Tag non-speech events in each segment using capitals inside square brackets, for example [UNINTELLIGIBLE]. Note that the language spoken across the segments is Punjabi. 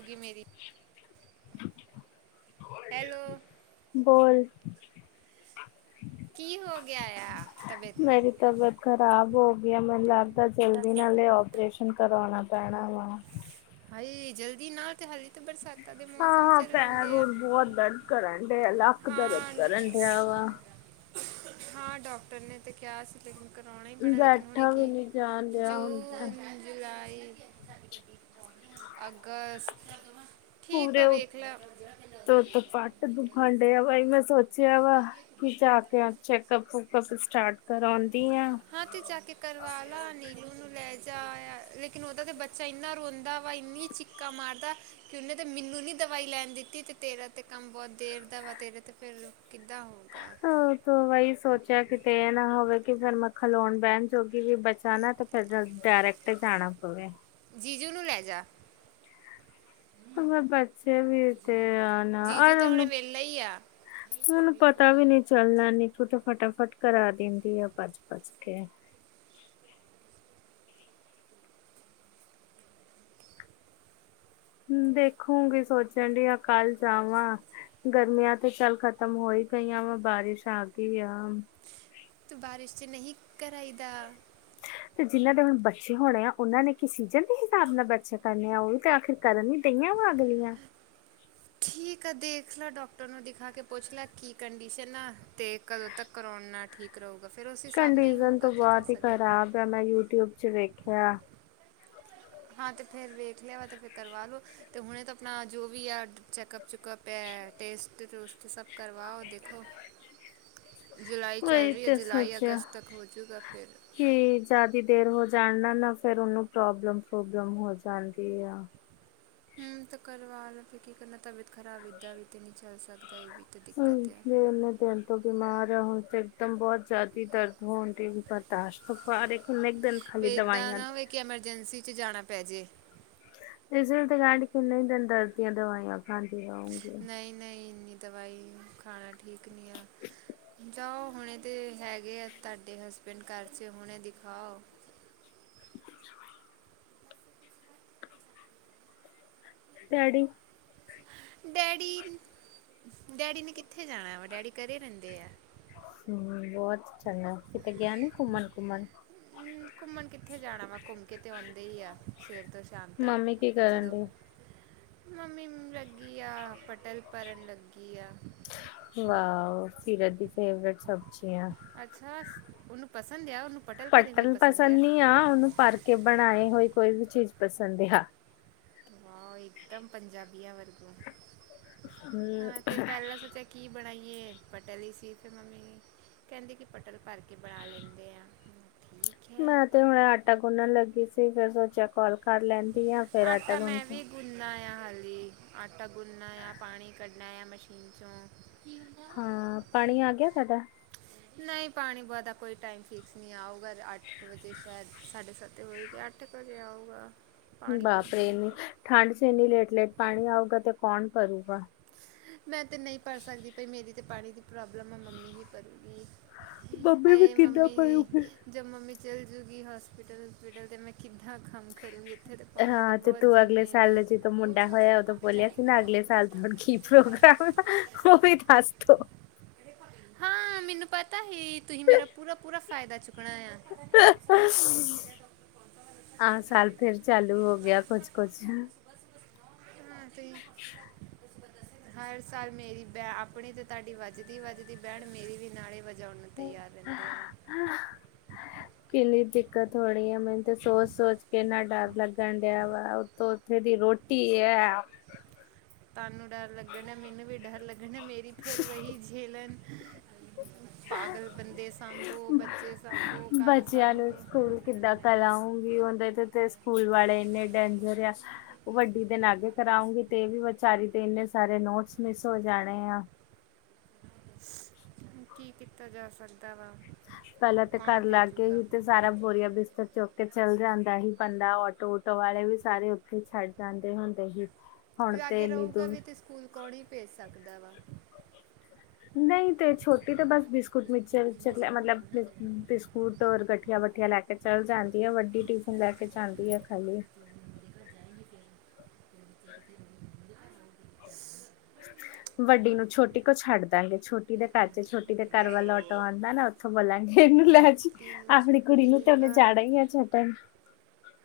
ਹੋਗੀ ਮੇਰੀ ਹੈਲੋ ਬੋਲ ਕੀ ਹੋ ਗਿਆ ਆ ਤਬੀਅਤ ਨੂੰ ਮੇਰੀ ਤਬੀਅਤ ਖ਼ਰਾਬ ਹੋ ਗਈ ਆ ਮੈਨੂੰ ਲੱਗਦਾ ਜਲਦੀ ਨਾਲੇ ਆਪਰੇਸ਼ਨ ਕਰਵਾਣਾ ਪੈਣਾ ਐ ਨਵਾ। ਹਾਏ ਜਲਦੀ ਨਾ ਤੇ ਹਾਲ ਤੇ ਬਰਸਾਤ ਹਾਂ-ਹਾਂ ਪੈਰ ਹੁਣ ਬਹੁਤ ਦਰਦ ਕਰਨ ਡਿਆ ਲੱਕ ਦਰਦ ਹਾਂ ਕਰਨ ਡਿਆ ਵਾ। ਹਾਂ ਡਾਕਟਰ ਨੇ ਤੇ ਕਿਹਾ ਸੀ ਲੇਕਨ ਕਰਾਉਣਾ ਹੀ ਪੈਣਾ ਲੇਕਿਨ ਹੁਣੇ ਬੈਠਾ ਵੀ ਕੀ ਨੀ ਜਾਣ ਡਿਆ ਜੋ ਹੁਣ ਤੇ। ਉਨ ਜੁਲਾਈ ਅਗਸਤ ਠੀਕ ਆ ਵੇਖ ਲਏ। ਪਾਠ [INAUDIBLE] ਦੁਖਨ ਡਿਆ ਵਾ ਉਹੀ ਮੈਂ ਸੋਚਿਆ ਜਾਵਾ ਖੁਦ ਜਾ ਕੇ ਚੈਕਅਪ ਵੁਕਅਪ ਸਟਾਰਟ ਕਰਾਉਂਦੀ ਆ। ਹਾਂ ਤੇ ਜਾ ਕੇ ਕਰਵਾਲਾ ਨੀਲੂ ਨੂੰ ਲੈ ਜਾ ਲੇਕਿਨ ਉਹਦਾ ਤੇ ਬੱਚਾ ਇੰਨਾ ਰੋਂਦਾ ਵਾ ਇੰਨੀ ਚ ਕਾ ਮਾਰਦਾ ਕਿ ਉਹਨੇ ਤੇ ਮੀਨੂ ਨੀ ਦਵਾਈ ਲੈਣ ਦਿੱਤੀ ਤੇ ਤੇਰਾ ਤੇ ਕੰਮ ਬਹੁਤ ਦੇਰ ਦਾ ਵਾ ਤੇਰੇ ਤੇ ਫਿਰ ਕਿੱਦਾਂ ਹੋਊਗਾ? ਹਾ ਤੇ ਵਹੀ ਸੋਚਿਆ ਕਿਤੇ ਇਹ ਨਾ ਹੋਵੇ ਕਿ ਫੇਰ ਮੱਖਣ ਲਾਉਣ ਬਹਿਣ। ਕਿਉਕਿ ਫੇਰ ਬਚਣਾ ਤੇ ਫਿਰ ਡਾਇਰੈਕਟ ਜਾਣਾ ਪਵੇ। ਜੀਜੂ ਨੂੰ ਲੈ ਜਾ। ਵੇ ਬੱਚੇ ਵੀ ਤੇ ਆ ਨਾ ਜੀਜੂ ਤੇ ਹੁਣੇ ਉਹਨੂੰ ਵਿਹਲਾ ਹੀ ਆ ਉਹਨੂੰ ਪਤਾ ਵੀ ਨੀ ਚੱਲਣਾ ਨੀਤੂ ਤਾਂ ਫਟਾਫਟ ਕਰਾ ਦਿੰਦੀ ਆ ਭੱਜ ਭੱਜ ਕੇ। ਦੇਖੂਗੀ ਸੋਚਣ ਡਿਆ ਕੱਲ ਜਾਵਾਂ। ਗਰਮੀਆਂ ਤੇ ਚੱਲ ਖਤਮ ਹੋ ਹੀ ਗਈਆਂ ਵਾ ਬਾਰਿਸ਼ ਆ ਗਈ ਆ। ਤੂੰ ਬਾਰਿਸ਼ ਤੇ ਨਹੀਂ ਕਰਾਈ ਦਾ। ਤੇ ਜਿਹਨਾਂ ਦੇ ਹੁਣ ਬੱਚੇ ਹੋਣੇ ਆ ਉਹਨਾਂ ਨੇ ਕਿ ਸੀਜਨ ਦੇ ਹਿਸਾਬ ਨਾਲ ਬੱਚੇ ਕਰਨੇ ਆ ਉਹ ਵੀ ਤੇ ਆਖਿਰ ਕਰਨ ਵੀ ਤੇਈਆਂ ਵਧ ਗਈਆਂ ਠੀਕ ਆ ਦੇਖ ਲਾ ਡਾਕਟਰ ਨੂੰ ਦਿਖਾ ਕੇ ਪੁੱਛ ਲੈ ਕੀ ਕੰਡੀਸ਼ਨ ਆ ਤੇ ਕਦੋਂ ਤੱਕ ਕਰਾਉਣ ਨਾ ਠੀਕ ਕਰੂਗਾ ਫਿਰ ਉਸ ਹਿਸਾਬ ਨਾਲ ਹੀ ਹੋਊਗਾ ਕੀ ਕਰ ਸਕਦੇ ਹਾਂ। ਕੱਲ ਮੈਂ ਯੂਟਿਊਬ ਚ ਵੇਖਿਆ ਹਾਂ ਤੇ ਫਿਰ ਵੇਖ ਲਿਆ ਅਤੇ ਫਿਰ ਕਰਵਾ ਲਉ ਅਤੇ ਹੁਣੇ ਤਾਂ ਆਪਣਾ ਜੋ ਵੀ ਆ ਚੈੱਕਅਪ ਚੁੱਕਅਪ ਪੈ ਟੇਸਟ ਟੂਸਟ ਸਭ ਕਰਵਾਓ ਦੇਖੋ ਜੁਲਾਈ ਚੱਲ ਉਹੀ ਰਹੀ ਹੈ ਤੇ ਜੁਲਾਈ ਸੋਚਿਆ ਅਗਸਤ ਤੱਕ ਹੋਜੂਗਾ ਫਿਰ। ਕਿ ਜਿਆਦੀ ਦੇਰ ਹੋ ਜਾਣ ਨਾ ਨਾ ਫੇਰ ਉਹਨੂੰ ਪ੍ਰੋਬਲਮ ਪ੍ਰੂਬਲਮ ਹੋ ਜਾਂਦੀ ਆ। ਹਮ ਤਾਂ ਕਰਵਾ ਲੋ ਫਿਰ ਕੀ ਕਰਨਾ ਤਬੀਅਤ ਖ਼ਰਾਬ ਏਦਾਂ ਵੀ ਤੇ ਨਹੀਂ ਚੱਲ ਸਕਦਾ ਇਹ ਵੀ ਤਾਂ ਹਮ ਦਿੱਕਤ ਆ ਦੇ [INAUDIBLE] ਉਹਨੇ ਦੇ ਬਿਮਾਰ ਹੈ ਹੁਣ ਤੇ ਇੱਕਦਮ ਬਹੁਤ ਜ਼ਿਆਦੀ ਦਰਦ ਹੋਣ ਮੇਰੀ ਬਰਦਾਸ਼ਤ ਤੋਂ ਬਾਹਰ ਹੈ। ਫੇਰ ਇਹਦਾ ਨਾ ਹੋਵੇ ਕਿ ਐਮਰਜੈਂਸੀ ਚ ਜਾਣਾ ਪੈ ਜੇ। [INAUDIBLE] ਕਿੰਨੇ ਹੀ ਦਿਨ ਦਰਦ ਦੀਆਂ ਦਵਾਈਆਂ ਖਾਂਦੀ ਰਹੋਗੇ। ਨਹੀਂ ਨਹੀਂ ਇੰਨੀ ਦਵਾਈ ਖਾਣਾ ਠੀਕ ਨਹੀਂ ਆ। ਜਾਓ ਹੁਣੇ ਤੇ ਹੈਗੇ ਆ ਤਾਡੇ ਹਸਬੈਂਡ ਘਰ ਚ ਹੁਣੇ ਦਿਖਾਓ। [INAUDIBLE] ਡੈਡੀ ਡੈਡੀ, ਡੈਡੀ ਨੇ ਕਿੱਥੇ ਜਾਣਾ ਵਾ ਡੈਡੀ ਘਰੇ ਰਹਿੰਦੇ ਐ। ਹਮ ਬਹੁਤ ਚੰਗਾ ਹੈ ਕਿਤੇ ਗਿਆ ਨੀ ਘੁੰਮਣ - ਘੁੰਮਣ। ਹਮ ਘੁੰਮਣ ਕਿੱਥੇ ਜਾਣਾ ਵਾ ਘੁੰਮ ਕੇ ਤੇ ਆਉਂਦੇ ਹੀ ਆ ਸਵੇਰ ਤੋਂ ਸ਼ਾਮ ਮੰਮੀ ਕੀ ਤੱਕ ਅਜੀ ਕਰਨ ਦੋ ਡਈ? ਮੰਮੀ ਹਮ ਲੱਗੀ ਆ ਪਟਲ ਭਰਨ ਲੱਗੀ ਆ। ਵਾਹ ਸੀਰਤ ਦੀ ਫੇਵਰੇਟ ਸਬਜ਼ੀਆ ਅੱਛਾ ਉਹਨੂੰ ਪਸੰਦ ਆ ਉਹਨੂੰ ਪਟਲ ਭਰੇ ਹੋਏ ਪਸੰਦ ਆ। ਆ ਉਹਨੂੰ ਭਰ ਕੇ ਬਣਾਏ ਹੋਏ ਕੋਈ ਵੀ ਚੀਜ਼ ਪਸੰਦ ਆ। ਵਾਹ ਇੱਕਦਮ ਪੰਜਾਬੀ ਆ ਵਰਗੋਂ ਹੂੰ ਹਾਂ ਤੇ ਪਹਿਲਾਂ ਸੋਚਿਆ। ਕੀ ਬਣਾਈਏ ਬਟਲ ਈ ਸੀ ਫਿਰ ਮੰਮੀ ਕਹਿੰਦੇ ਕਿ ਪਟਲ ਭਰ ਕੇ ਬਣਾ ਲੈਂਦੇ ਆਂ ਠੀਕ ਹੈ। ਮੈਂ ਤੇ ਹੁਣ ਆਟਾ ਗੁੰਨਣ ਲੱਗੀ ਸੀ ਫਿਰ ਸੋਚਿਆ ਕਾਲ ਕਰ ਲੈਂਦੀ ਆਂ। ਆਟਾ ਮੈਂ ਵੀ ਗੁੰਨਨਾ ਆ ਹਾਲੀ ਆਟਾ ਗੁੰਨਨਾ ਆ ਪਾਣੀ ਕੱਢਨਾ ਆ ਮਸ਼ੀਨ 'ਚੋਂ ਹਾਂ ਪਾਣੀ ਆ ਗਿਆ ਸਾਡਾ ਨਹੀਂ ਪਾਣੀ ਪ ਦਾ ਕੋਈ ਟਾਈਮ ਫਿਕਸ ਨਹੀਂ ਆਊਗਾ ਅੱਠ ਕੁ ਵਜੇ ਸ਼ਾਇਦ ਸਾਢੇ ਸੱਤ ਤੇ ਹੋ ਗਿਆ ਅੱਠ ਤੇ ਭਰਿਆ ਆਊਗਾ। ਪਾਣੀ ਬਾਪ ਰੇ ਭਰਨਾ ਹੈ ਏਨੀ ਫਿਰ ਠੰਡ 'ਚ ਏਨੀ ਲੇਟ ਲੇਟ ਪਾਣੀ ਆਊਗਾ ਤੇ ਕੌਣ ਭਰੂਗਾ। ਮੈਂ ਤੇ ਨਹੀਂ ਭਰ ਸਕਦੀ ਪਈ ਮੇਰੀ ਤੇ ਪਾਣੀ ਦੀ ਪ੍ਰੋਬਲਮ ਆ ਮੰਮੀ ਹੀ ਭਰੂਗੀ। ਮੰਮੀ ਵੀ ਹਾਏ ਕਿੱਦਾਂ ਮੰਮੀ ਭਰੂਗੀ ਜੀ। ਜਦ ਮੰਮੀ ਚੱਲ ਜੂਗੀ ਹੋਸਪਿਟਲ- ਹੁਸਪਿਟਲ ਤਾਂ ਮੈਂ ਕਿੱਦਾਂ ਕੰਮ ਕਰੂੰਗੀ। ਇੱਥੇ ਤੇ ਪਾਣੀ ਦਾ ਹਾਂ ਤੇ ਬਹੁਤ ਤੂੰ ਅਗਲੇ ਝਮੇਲਾ ਸਾਲ ਦਾ ਹੈ। ਜਦੋਂ ਮੁੰਡਾ ਹੋਇਆ ਉਦੋਂ ਬੋਲਿਆ ਸੀ ਨਾ ਅਗਲੇ ਸਾਲ ਦਾ ਹੁਣ ਕੀ ਪ੍ਰੋਗਰਾਮ ਉਹ ਵੀ ਦਸ ਦੋ। ਹਾਂ ਮੈਨੂੰ ਪਤਾ ਹੀ ਤੁਸੀਂ ਮੇਰਾ ਪੂਰਾ -ਪੂਰਾ ਫਾਇਦਾ ਚੁੱਕਣਾ ਆ। [INAUDIBLE] ਆ ਸਾਲ ਫੇਰ ਚਾਲੂ ਹੋ ਗਿਆ ਕੁਛ -ਕੁਛ ਹੂੰ ਤੇ ਹਰ ਸਾਲ ਮੇਰੀ ਬ ਆਪਣੀ ਤੇ ਤੁਹਾਡੀ ਵੱਜਦੀ ਵੱਜਦੀ ਬੈਂਡ ਮੇਰੀ ਵੀ ਨਾਲ ਹੀ ਵੱਜ ਜਾਣ ਨੂੰ ਤਿਆਰ ਰਹਿੰਦੇ ਆ। ਹਾਂ ਕਿੰਨੀ ਦਿੱਕਤ ਹੋ ਰਹੀ ਆ ਮੈਨੂੰ ਤੇ ਸੋਚ- ਸੋਚ ਕੇ ਇੰਨਾ ਡਰ ਲੱਗਣ ਡਿਆ ਵਾ। ਤੇ ਉੱਥੇ ਦੀ ਰੋਟੀ ਏ। ਤਾਨੂੰ ਡਰ ਲੱਗਣ ਮੈਨੂੰ ਵੀ ਡਰ ਲੱਗਣਾ ਮੇਰੀ ਫਿਰ ਵਹੀ ਝੇਲਣ ਪਾਗਲ ਬੰਦੇ ਸਾਂਭੋ ਬੱਚੇ ਸਾਂਭੋ ਘਰ ਸਾਂਭੋ। ਹੁਣ ਕਿੱਦਾਂ ਕਲ ਆਊਗੀ ਉਂਦੇ ਤੇ -ਤੇ ਸਕੂਲ ਵਾਲੇ ਇੰਨੇ ਡੇਂਜਰ ਆ। ਉਹ ਵੱਡੀ ਦਿਨ ਆਗੇ ਕਰਾਉਂਗੀ ਤੇ ਇਹ ਵੀ ਵਿਚਾਰੀ ਦੇ ਇੰਨੇ ਸਾਰੇ ਨੋਟਸ ਮਿਸ ਹੋ ਜਾਣੇ ਆ। ਕੀ ਕੀਤਾ ਜਾ ਸਕਦਾ ਵਾ। ਪਹਿਲਾਂ ਤੇ ਕੌਣ ਘਰ ਲਾਗੇ ਭੇਜੂਗਾ ਹੀ ਤੇ ਸਾਰਾ ਬੋਰੀਆ ਬਿਸਤਰ ਚੁੱਕ ਕੇ ਚੱਲ ਜਾਂਦਾ ਸੀ ਬੰਦਾ ਆਟੋ ਓਟੋ ਵਾਲੇ ਵੀ ਸਾਰੇ ਉ ਤੇ ਛੱਡ ਜਾਂਦੇ ਹੁੰਦੇ ਸੀ। ਹੁਣ ਤੇ ਲਾਗੇ ਇੰਨੀ ਰਹੂਗਾ ਦੂਰ ਵੀ ਤੇ ਸਕੂਲ ਕੌਣ ਹੀ ਭੇਜ ਸਕਦਾ ਵਾ। ਨਹੀਂ ਤੇ ਛੋਟੀ ਤੇ ਬਸ ਬਿਸਕੁਟ ਮਿਕਚਰਰ ਮਤਲਬ ਬਿਸਕੁਟ ਔਰ ਗਟ ਮਠੀਆ ਮਠਆ ਲੈ ਕੇ ਚਲ ਜਾਂਦੀ ਹੈ ਵੱਡੀ ਟਿਫਨ ਲੈ ਕੇ ਜਾਂਦੀ ਹੈ ਖਾਲੀ ਜਾਏਗੀ ਤੇ ਹੈ। ਵੱਡੀ ਨੂੰ ਛੋਟੀ ਕੋ ਛੱਡ ਦਾਂਗੇ ਛੋਟੀ ਛੋਟੀ ਦੇ ਘਰ 'ਚ ਛੋਟੀ ਦੇ ਘਰ ਵੱਲ ਆਟੋ ਆਉਂਦਾ ਨਾ ਉੱਥੋਂ ਬੋਲਾਂਗੇ ਇਹਨੂੰ ਲੈ ਜਈ। ਵੱਡੀ ਨੂੰ ਆਪਣੀ ਕੁੜੀ ਛੋਟੀ ਨੂੰ ਦੇ ਤੇ ਉਹਣੇ ਘਰ ਜਾਣਾ ਈ ਆ ਛਡਣ।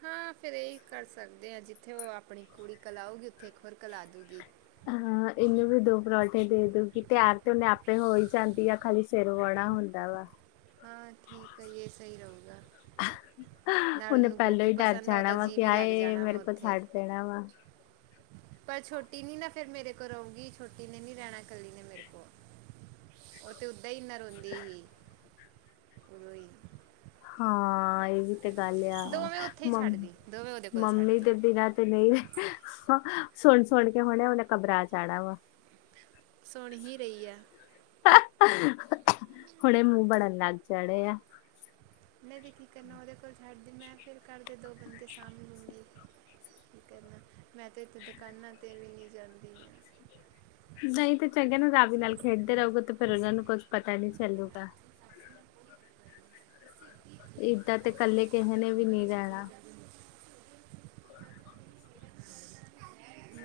ਹਾਂ ਫੇਿਰ ਇਹੀ ਕਰ ਸਕਦੇ ਹਾਂ ਜਿੱਥੇ ਉਹ ਆਪਣੀ ਕੁੜੀ ਕਲਾਉਗੀ ਉੱਥੇ ਇੱਕ ਹੋਰ ਕਲਾ ਦੂਗੀ [UNINTELLIGIBLE] ਹਾਂ [INAUDIBLE] ਇਹਨੂੰ ਵੀ ਦੋ ਪਰੌਂਠੇ ਦੇ ਦੂਗੀ ਤਿਆਰ ਤੇ ਉਹਨੇ ਆਪੇ ਹੋ ਹੀ ਜਾਂਦੀ ਆ ਖਾਲੀ ਸਿਰ ਬਹੁਣਾ ਹੁੰਦਾ ਵਾ। ਹਾਂ ਠੀਕ ਹੈ ਇਹ ਸਹੀ ਰਹੂਗਾ। ਨਾਲ ਉਹਨੇ ਉਹਨੂੰ ਪਹਿਲੋ ਗੋਪੂ ਹੀ ਡਰ ਪਸੰਦ ਆ ਜਾਣਾ ਉਹਦਾ ਵਾ ਜੀ ਕਿ ਵੀ ਲੱਗ ਹਾਏ ਜਾਣਾ ਵਾ ਮੇਰੋ ਕੋਲ ਉੱਥੇ ਛੱਡ ਦੇਣਾ ਵਾਂ। ਪਰ ਛੋਟੀ ਨੀ ਨਾ ਫ਼ਿਰ ਮੇਰੋ ਕੋਲ ਰਉਗੀ ਛੋਟੀ ਨੇ ਨੀ ਰਹਿਣਾ ਕੱਲੀ ਨੇ ਮੇਰੇ ਕੋਲ ਉ ਤੇ ਉਦਾ ਹੀ ਇਨਾ ਰੋਂਦੀ ਹੀ ਉਦੋ ਈ। ਹਾਂ ਏਹੀ ਤੇ ਗੱਲ ਆ ਦੋਵੇਂ ਉੱਥੇ ਹੀ ਮਮ ਛੱਡਦੀ ਦੋਵੇਂ ਉਹਦੇ ਕੋਲ ਮੰਮੀ ਛੱਡਦੀ ਦੇ ਬਿਨਾ ਤੇ ਨਹੀਂ। [INAUDIBLE] ਹਾਂ ਸੁਣ -ਸੁਣ ਕੇ ਹੁਣੇ ਉਹਨੇ ਘਬਰਾ ਜਾਣਾ ਵਾਂ। ਸੁਣ ਹੀ ਰਹੀ ਆ। ਹੁਣ ਇਹ ਮੂੰਹ ਬੜਨ ਲੱਗ ਚੜੇ ਆ [UNINTELLIGIBLE] ਬਹਿ ਕੇ ਕਿ ਕਰਨਾ ਉਹਦੇ ਕੋਲ ਛੱਡ ਦੇ ਮੈਂ ਫ਼ਿਰ ਘਰ ਦੇ ਦੋ ਬੰਦੇ ਸਾਂਭ ਲੂੰਗੀ। ਕੀ ਕਰਨਾ ਮੈਂ ਤਾਂ ਇੱਥੇ ਦੁਕਾਨਾਂ ਤੇ ਵੀ ਨਹੀਂ ਜਾਂਦੀ। ਨਹੀਂ ਤੇ ਚੰਗਾ ਨਾ ਰਾਵੀ ਨਾਲ ਖੇਡਦੇ ਰਹੋਗੇ ਤੇ ਫੇਰ ਏਨਾ ਨੂੰ ਕੁੱਝ ਪਤਾ ਨਹੀਂ ਚੱਲੂਗਾ। ਏਦਾਂ ਤੇ ਕੱਲੇ ਕਿਹੇ ਨੇ ਵੀ ਨੀ ਰਹਿਣਾ। [INAUDIBLE]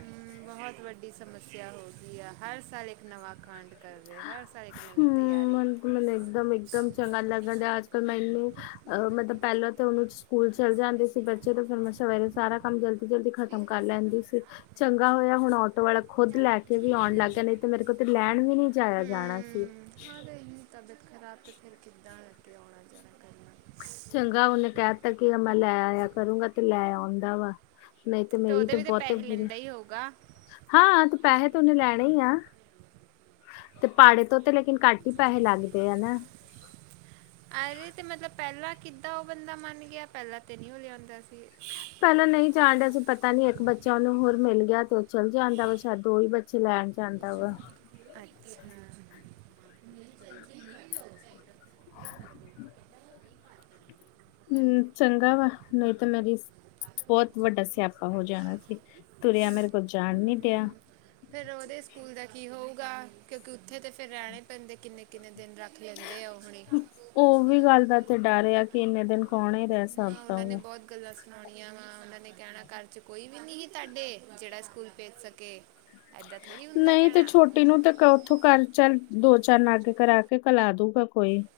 ਬਹੁਤ ਵੱਡੀ ਸੱਮਸਿਆ ਹੋ ਗਈ ਆ। ਹਰ ਸਾਲ ਇਕ ਨਵਾਂ ਕਾਂਡ। ਕਰ ਰਹੇ ਹਰ ਸਾਲ ਇੱਕ ਨਵੀਂ ਹਮ ਤਿਆਰੀ। ਮੈਨੂੰ ਇੱਕਦਮ ਇੱਕਦਮ ਚੰਗਾ ਲੱਗਣ ਡਿਆ ਅੱਜ ਕਲ ਮੈਨੂੰ। ਅਹ ਮਤਲਬ ਪਹਿਲਾ ਤੋ ਮੈ ਸਕੂਲ ਚਲ ਜਾਂਦੀ ਸੀ ਬੱਚੇ ਤੇ ਫ਼ਿਰ ਮੈਂ ਸਵੇਰੇ ਸਾਰਾ ਕੰਮ ਜਲਦੀ ਜਲਦੀ ਖਾ। ਕੰਮ ਕਰ ਲੈਂਦੀ ਸੀ। ਚੰਗਾ ਹੋਇਆ ਹੁਣ ਆਟੋ ਵਾਲਾ ਖੁਦ ਲੈਕੇ ਵੀ ਆਉਣ ਲਗ ਗਿਆ ਨਹੀਂ ਤੇ ਮੇਰੋ ਕੋਲ ਤੇ ਲੈਣ ਵੀ ਨਹੀਂ। ਜਾਇਆ ਜਾਣਾ ਸੀ। ਹਮ ਹਾਂ [INAUDIBLE] ਕਿੰਨੀ ਤਬੀਅਤ ਖਰਾਬ ਤੇ ਫੇਰ ਕਿਦਾ ਅੱਗੇ ਆਉਣਾ ਕਰਨਾ। ਚੰਗਾ ਉਨੇ ਕਹਿ ਤਾਂ ਕੀ ਮੈਂ ਲੈ ਆਇਆ ਕਰੂੰਗਾ ਤੇ ਲੈ ਆਉਂਦਾ ਵਾਂ। ਨਹੀਂ ਤੇ ਮੇਰੀ ਉਹਦੇ ਤੇ ਵੀ ਬਹੁਤ ਈ ਪੈਸੇ ਬੁਰੀ, ਲੈਂਦਾ ਹੀ ਹੋਊਗਾ ਹਾ ਤੇ ਪੈਸੇ ਤੇ ਓੰਨੇ ਲੈਣੇ ਹੀ ਆ। ਤੇ ਪਾੜੇ ਤੋਂ ਤੇ ਲੇਕਿਨ ਘੱਟ ਹੀ ਪੈਸੇ ਲਗਦੇ ਐਨਾ। [UNINTELLIGIBLE] ਏਵੇਂ ਤੇ ਮਤਲਬ ਪਹਿਲਾਂ ਕਿਦਾ ਉਹ ਬੰਦਾ ਮਨ ਗਿਆ। ਪਹਿਲਾ ਤੇ ਨਹੀਂ ਉਹ ਲਿਆਂਦਾ ਸੀ। ਪਹਿਲਾ ਨਹੀਂ ਜਾਣ ਡਿਆ ਸੀ ਪਤਾ ਨਹੀਂ ਇਕ ਬੱਚਾ ਉਹਨੂੰ ਹੋਰ ਮਿਲ ਗਿਆ ਫੇਰ ਚਲ ਜਾਂਦਾ ਵਾ ਸ਼ਾਇਦ ਦੋ ਹੀ ਬੱਚੇ ਲੈਨ ਜਾਂਦਾ ਵਾਂ। ਅੱਛਾ [INAUDIBLE] [INAUDIBLE] ਹੁ ਚੰਗਾ ਵਾਂ ਨਹੀਂ ਤੇ ਮੇਰੀ ਬੋਤ ਬਡਾ ਸਿਆਪਾ ਹੋ ਜਾਨਾ ਸੀ। ਤੁਰਿਆ ਮੇਰੇ ਕੋਲ ਜਾਣ ਨਹੀਂ ਡਿਆ। ਫ਼ੇਰ ਓਦੇ ਸਕੂਲ ਦਾ ਕਿ ਹੋਊਗਾ। ਕਿਉਂਕੀ ਉਥੇ ਤੇ ਫੇਰ ਰਹਿਣੇ ਪੈਂਦੇ ਕਿੰਨੇ ਕਿੰਨੇ ਦਿਨ ਰੱਖ ਲੈਂਦੇ ਆ ਓਹ। ਉਹ ਵੀ ਗੱਲ ਦਾ ਇਥੇ ਡਰ ਇਆ ਕਿ ਇੰਨੇ ਦਿਨ ਕੋਣ ਹੀ ਰਹਿ ਸ ਹਾਂ, ਉਹਨਾਂ ਨੇ ਬਹੁਤ। ਗੱਲਾ ਸੁਣਾਉਣੀਆਂ ਵਾਂ ਉਹਨਾਂ ਨੇ ਕਹਿਣਾ ਘਰ ਚ ਕੋਈ ਵੀ ਨਹੀਂ ਸੀ ਤੁਹਾਡੇ। ਜਿਹੜਾ ਸਕੂਲ ਭੇਜ ਸਕੇ। ਐਦਾਂ ਥੋੜੀ ਹੁੰਦਾ ਨਹੀਂ ਤਾਂ ਕਹਿਣਾ ਛੋ ਤੈਨੂੰ ਧੱਕਾ ਓਥੂ ਘਰ ਚਲ ਦੋ ਚਾਰ ਨਾਗੇ ਕਰਾਕੇ ਕਲਾਹਦੁ ਕਾ ਕੋਈ। [UNINTELLIGIBLE]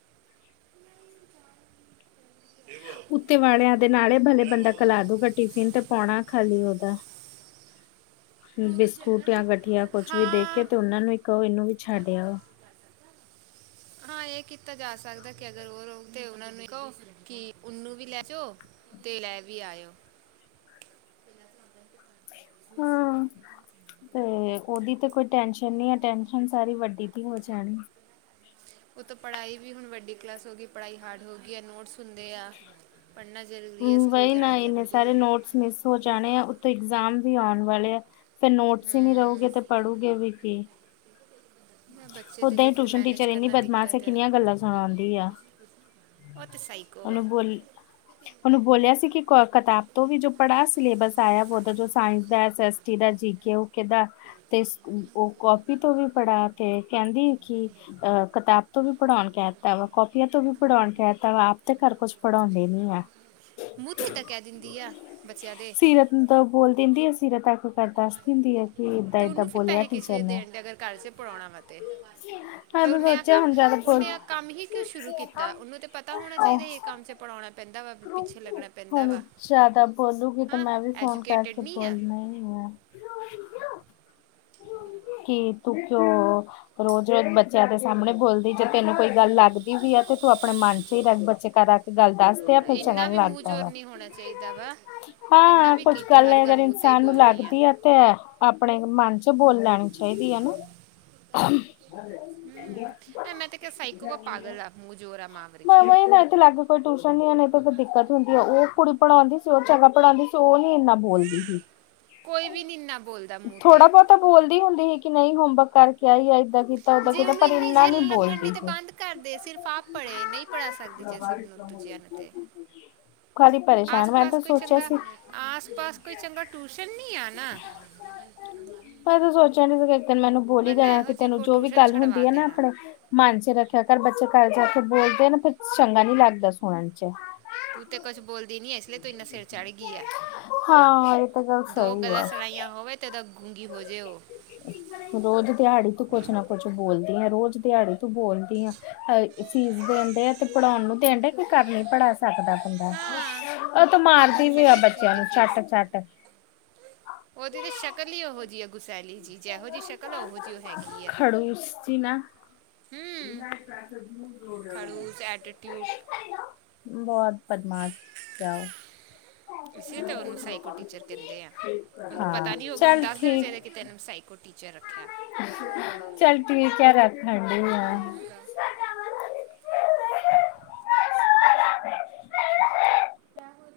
ਦੇਵੋ ਉੱਤੇ ਵਾਲਿਆ ਦੇ ਨਾਲੇ ਭਲੇ ਬੰਦਾ ਘਲਾਦੁ ਗਾ ਟੀਫਿਨ ਤੇ ਪਾਉਣਾ ਖਾਲੀ ਉਦਾ। [UNINTELLIGIBLE] ਬਿਸਕੁਟ ਯਾ ਗਾਠੀਆ ਕੁਛ ਵੀ ਦੇਕੇ ਹਾਂ ਤੇ ਉਨ੍ਹਾਂ ਨੂੰ ਹੀ ਕਹੋ ਏਨੂੰ ਵੀ ਛੱਡ ਆਓ। ਹਾਂ ਏ ਕੀਤਾ ਜਾ ਸਕਦਾ ਕਿ ਅਗਰ ਉਹ ਰੁਕਦੇ ਤੇ ਉਨ੍ਹਾਂ ਨੂੰ ਕਹੋ ਉਨੂੰ ਵੀ ਲੇ ਜਾਓ। ਤੇ ਲੈ ਵੀ ਆਇਓ। [INAUDIBLE] ਤੇ ਉਹਦੀ ਤੇ ਕੋਈ ਟੈਂਸ਼ਨ ਨਹੀਂ ਹੈ। ਟੈਂਸ਼ਨ ਸਾਰੀ ਵੱਡੀ ਦੀ ਹੋ ਜਾਣੀ। ਉਤੋਂ ਪੜਾਈ ਵੀ ਹੁਣ ਵੱਡੀ ਕਲਾਸ ਹੋ ਗਈਂ ਪੜਾਈ ਹਾਰਡ ਹੋ ਗਈ ਹਾਂ। ਨੋਟਸ ਹੰਦੇ ਆ ਪੜ੍ਹਨਾ ਜ਼ਰੂਰੀ ਹੈ ਸਕ ਸਕੂਲ ਜਾਣਾ ਜ਼ਰੂਰੀ ਹੈ ਸਮੀਸ ਹੋ ਜਾਣੇ ਆ ਉੱਥੋਂ ਇਗਜ਼ਾਮ ਵੀ ਆਉਣ ਵਾਲੇ ਆ ਫਿਰ ਨੋਟਸ ਹੀ ਨਹੀਂ ਹੂੰ ਰਹੂਗੇ ਤੇ ਪੜ੍ਹੂਗੇ ਵੀ ਕੀ ਮੈਂ ਬੱਚੇ ਦੇ ਓਦਾਂ ਲਈ ਹੀ ਫਿਰ ਟਊਸ਼ਨ ਮੈਨੇਜ ਟੀਚਰ ਇੰਨੀ ਕਰਨਾ ਬਦਮਾਸ਼ ਹੈ ਦਿੱਕਤ ਆ ਕਿੰਨੀਆਂ ਗੱਲਾਂ ਸੁਣਾਉਂਦੀ ਆ। ਉਹ ਤੇ ਸਾਈਕੋ ਆ ਉਹਨੂੰ ਬੋਲ ਉਹਨੂੰ ਬੋਲਿਆ ਸੀ ਕਿ ਕਿਤਾਬ ਤੋਂ ਵੀ ਜੋ ਪੜ੍ਹਾ ਸਿਲੇਬਸ ਆਇਆ ਬ ਜੋ ਸਾਇੰਸ ਦਾਸ ਟੀ ਦਾ ਜੀ ਕੇ ਓਕੇ ਦਾ [UNINTELLIGIBLE] ਤੇ ਉਹ ਕਾਪੀ ਤੋਂ ਵੀ ਪੜ੍ਹਾ ਤੇ ਕਹਿੰਦੀ ਅਹ ਕਿਤਾਬ ਤੋਂ ਵੀ ਪੜ੍ਹਾਉਣ ਕਹਿ ਦਿੱਤਾ ਵਾ ਕਾਪੀਆਂ ਤੋਂ ਵੀ ਪੜ੍ਹਾਉਣ ਕਹਿ ਦਿੱਤਾ ਵਾ ਆਪ ਤੇ ਘਰ ਕੁਛ ਪੜ੍ਹਾਉਂਦੇ ਨੀ ਏ ਮੂੰਹ ਤੇ ਇੱਦਾਂ ਕਹਿ ਦਿੰਦੀ ਆ ਬੱਚਿਆਂ ਦੇ ਸੀਰਤ ਬੋਲ ਦਿੰਦੀ ਆ ਸਿਰ ਤੱਕ ਕਰ ਦੱਸ ਦਿੰਦੀ ਹੈ [UNINTELLIGIBLE] ਤੇ ਏਦਾਂ ਉਨਹੂ ਫ਼ਿਰ ਬੋਲਿਆ ਪੈਸੇ ਕਿਸ ਲਈ ਦੇਂਡਏ ਫ਼ਿਰ ਕਰ ਚੇ ਪੜਾਉਣਾ ਵਾਂ ਤੇ। ਜੀਹਾ ਹਾਂ ਫਿਰ ਤੂੰ ਉਹਨੇ ਆ ਸੋਚਿਆਂ ਕੰਮ ਹੁਣ ਜ਼ਿਆਦਾ ਭੁੱਲ ਉਹਨੇ ਆ ਕੰਮ ਹੀ ਕਿਉਂ ਸ਼ੁਰੂ ਕੀਤਾ ਉਹਨੂੰ ਤੇ ਪਤਾ ਹੋਣਾ ਆਹ। ਚਾਹੀਦਾ ਇਹ ਕੰਮ 'ਚ ਪੜਾਉਣਾ ਪੈਂਦਾ ਵਾ ਪਿੱਛੇ ਲੱਗਣਾ ਪੈਂਦਾ ਹੁਣ ਵਾ ਜਿਆਦਾ ਬੋਲੂਗੀ ਤੇ ਹਾਂ ਮੇ ਵੀ ਫੋਨ ਐਜੂਕੇਟਿਡ ਕੈਕੇ ਨਹੀਂ ਆ ਬੋਲਣਾ ਹੈ ਕਿ ਤੂੰ ਕਿਉਂ ਰੋਜ਼ ਰੋਜ਼ ਬੱਚ ਬੱਚਿਆ ਦੇ ਸਾਹਮਣੇ ਬੋਲਦੀ ਜੇ ਤੈਨੂੰ ਕੋਈ ਗੱਲ ਲੱਗਦੀ ਵੀ ਆ ਤੇ ਤੂੰ ਆਪਣੇ ਮਨ ਚ ਹੀ ਰਹਿ ਬੱਚੇ ਕਰ ਆ ਕੇ ਗੱਲ ਦੱਸਦੇ ਆ ਹਾਂ, ਫਿਰ ਚੰਗਾ ਇੰਨਾ ਨੀ ਵੀ ਮੂੰਹ ਲੱਗਦਾ ਜੋੋਰ ਵਾ। ਨੀ ਹੋਣਾ ਚਾਹੀਦਾ ਵਾ ਇੰਨਾ ਹਾਂ ਵੀ ਕੁੱਝ ਕੀ ਤੂੰ ਗੱਲ ਹਰ ਅਗਰ ਮੂੰਹ ਤੇ ਹੀ ਇਨਸਾਨ ਨੂੰ ਬੋਲਣੀ ਆ ਲੱਗਦੀ ਹੈ ਤੇ ਆਪਣੇ ਮਨ ਚ ਬੋਲ ਲੈਣੀ ਚਾਹੀਦੀ ਹੈ ਨਾ ਹਮ ਐ ਮੈਂ ਤੇ ਕ ਸਾਈਕੋ ਵ ਪਾਗਲ ਆ ਮ ਜੋਰ ਮ ਮਾਮਈ ਨਾ ਤੇ ਲਗੂ ਕੋਈ ਟਿਊਸ਼ਨ ਨੀ ਆ ਤੇ ਕੋਈ ਦਿੱਕਤ ਹੁੰਦੀ ਹੈ ਉਹ ਕੁੜੀ ਪੜ੍ਹਾਉਂਦੀ ਸੀ ਉਹ ਜਗਾ ਪੜ੍ਹਾਉਂਦੀ ਸੀ ਉਹ ਨੀ ਇੰਨਾ ਬੋਲਦੀ ਸੀ। ਕੋਈ ਵੀ ਨੀ ਇਨਾ ਬੋਲਦਾ ਮੂੰਹ ਤੇ ਤਾਂ ਬੋਲਦੀ ਹੁੰਦੀ ਸੀ ਕਿ ਨਹੀਂ ਹੋਮਵਰਕ ਕਰਕੇ ਆਈ ਆ ਇਏਦਾਂ ਕਿ ਜੇ ਉਹਨੂੰ ਇੰਨੀ ਜੇ ਲੱਗਣ ਡ ਤੇ ਬੰਦ ਕਰਦੇ ਸਿਰਫ਼ ਆਪ ਪੜ੍ਹੇ ਨਹੀਂ ਪੜ੍ਹਾ ਸਕਦੇ ਜੇ ਸਭ ਨੂੰ ਦੂਜਿਆਂ ਨੂੰ ਤੇ ਖਾਲੀ ਆਸ ਪਰੇਸ਼ਾਨ ਮੈਂ ਪਾਸ ਤਾਂ ਕੋਈ ਸੋਚਿਆ ਚੰਗਾ ਸੀ ਆਸ ਪਾਸ ਕੋਈ ਚੰਗਾ ਟਊਸ਼ਨ ਨ ਆ ਨਾ ਹ ਮੈਂ ਤੂੰ ਸੋਚਿਆ ਨੀ ਸੀ ਇੱਕ ਦਿਨ ਮੈਨੂੰ ਬੋਲਲੀ ਵਰਨਾ ਦੇਣਾ ਇਹੋ ਕਿ ਜਿਹੀ ਤੈਨੂੰ ਕੋ ਜੋ ਵੀ ਟਿਊਸ਼ਨ ਗੱਲ ਛੜਵਾ ਹੁੰਦੀ ਹੈ ਨਾ ਦੇਣਾ ਆਪਣੇ ਮਨ ਚ ਰੱਖਿਆ ਕਰ ਬੱਚੇ ਘਰ ਜਾ ਕੇ ਬੋਲਦੇ ਆ ਨਾ ਫਰ ਚੰਗਾ ਨਹੀਂੀ ਲੱਗਦਾ ਸੁਣਨ ਚ ਤੂੰ ਤੇ ਕੁਛ ਬੋਲਦੀ ਨੀ ਇਸ ਲਈ ਤੂੰ ਇੰਨਾ ਸਿਰ ਚੜ੍ਹ ਗਈ ਆ ਹਾਂ ਇਹ ਤਾਂ ਗੱਲ ਸਹੀ ਆ ਕਿੱ ਤੱਕ ਗੂੰਗੀ ਹੋ ਜਾੇਓ ਰੋਜ਼ ਦਿਹਾੜੀ ਤ ਕੁਛ ਨਾ ਕੁਛ ਬੋਲਦੀ ਆ ਰੋਜ਼ ਦਿਹਾੜੀ ਤੂੰ ਬੋਲਦੀ ਹ ਫੀਸ ਦੇਣ ਡ ਤੇ ਪੜ੍ਹਾਉਣ ਨੂੰ ਦੇਣ ਡ ਕਿ ਕਰ ਨੀ ਪੜ੍ਹਾ ਸਕਦਾ ਹਾਂ ਉਹ ਤੇ ਕਿ ਮਾਰਦੀ ਤੂੰ ਵੀ ਫਿਰ ਆ ਕਿਸ ਚੀਜ਼ ਬੱਚਿਆਂ ਦੀ ਨੂੰ ਫੀਸ ਛੱਟ ਛੱਟ ਉਹਦੀ ਤੇ ਸ਼ਕਲ ਹੀਈ ਉਹੋ ਜਿਹੀ ਹੈ ਗੁਸੈਲੀ ਜੀ ਜਹੋ ਜਿਹੀ ਸ਼ਕਲ ਆ ਉਹੋ ਜੀ ਉਹ ਹੈਗੀ ਆ ਖੜੂਸੀ ਨਾ ਹੂੰ ਇਨਾਸ ਬ ਰੋਡ ਖੜੂਸ ਐਟੀਟਿਊਡ ਬਹੁਤ ਬਦਮਾਸ਼ ਪਿਆ ਉਹ ਅ ਤੇਨੂੰ ਸਕੋ ਟੀਚਰ ਕਹਿੰਦੇ ਆ ਉਹਨੂੰ ਪਤਾੀ ਹੋਊਗਾ ਉਹਨੂੰ ਦੱਸ ਦੇਣਾ ਚਾਹੀਦਾ ਕਿ ਤੈੂੰ ਸਾਈਕੋ ਟੀਚਰ ਰੱਖਿਆ ਚੱਲ ਠੀਕ ਕਿਆ ਰਹਿਤਾ ਹਂਡੀ ਠੀਕ ਹੈ [UNINTELLIGIBLE] ਹ [UNINTELLIGIBLE] [UNINTELLIGIBLE]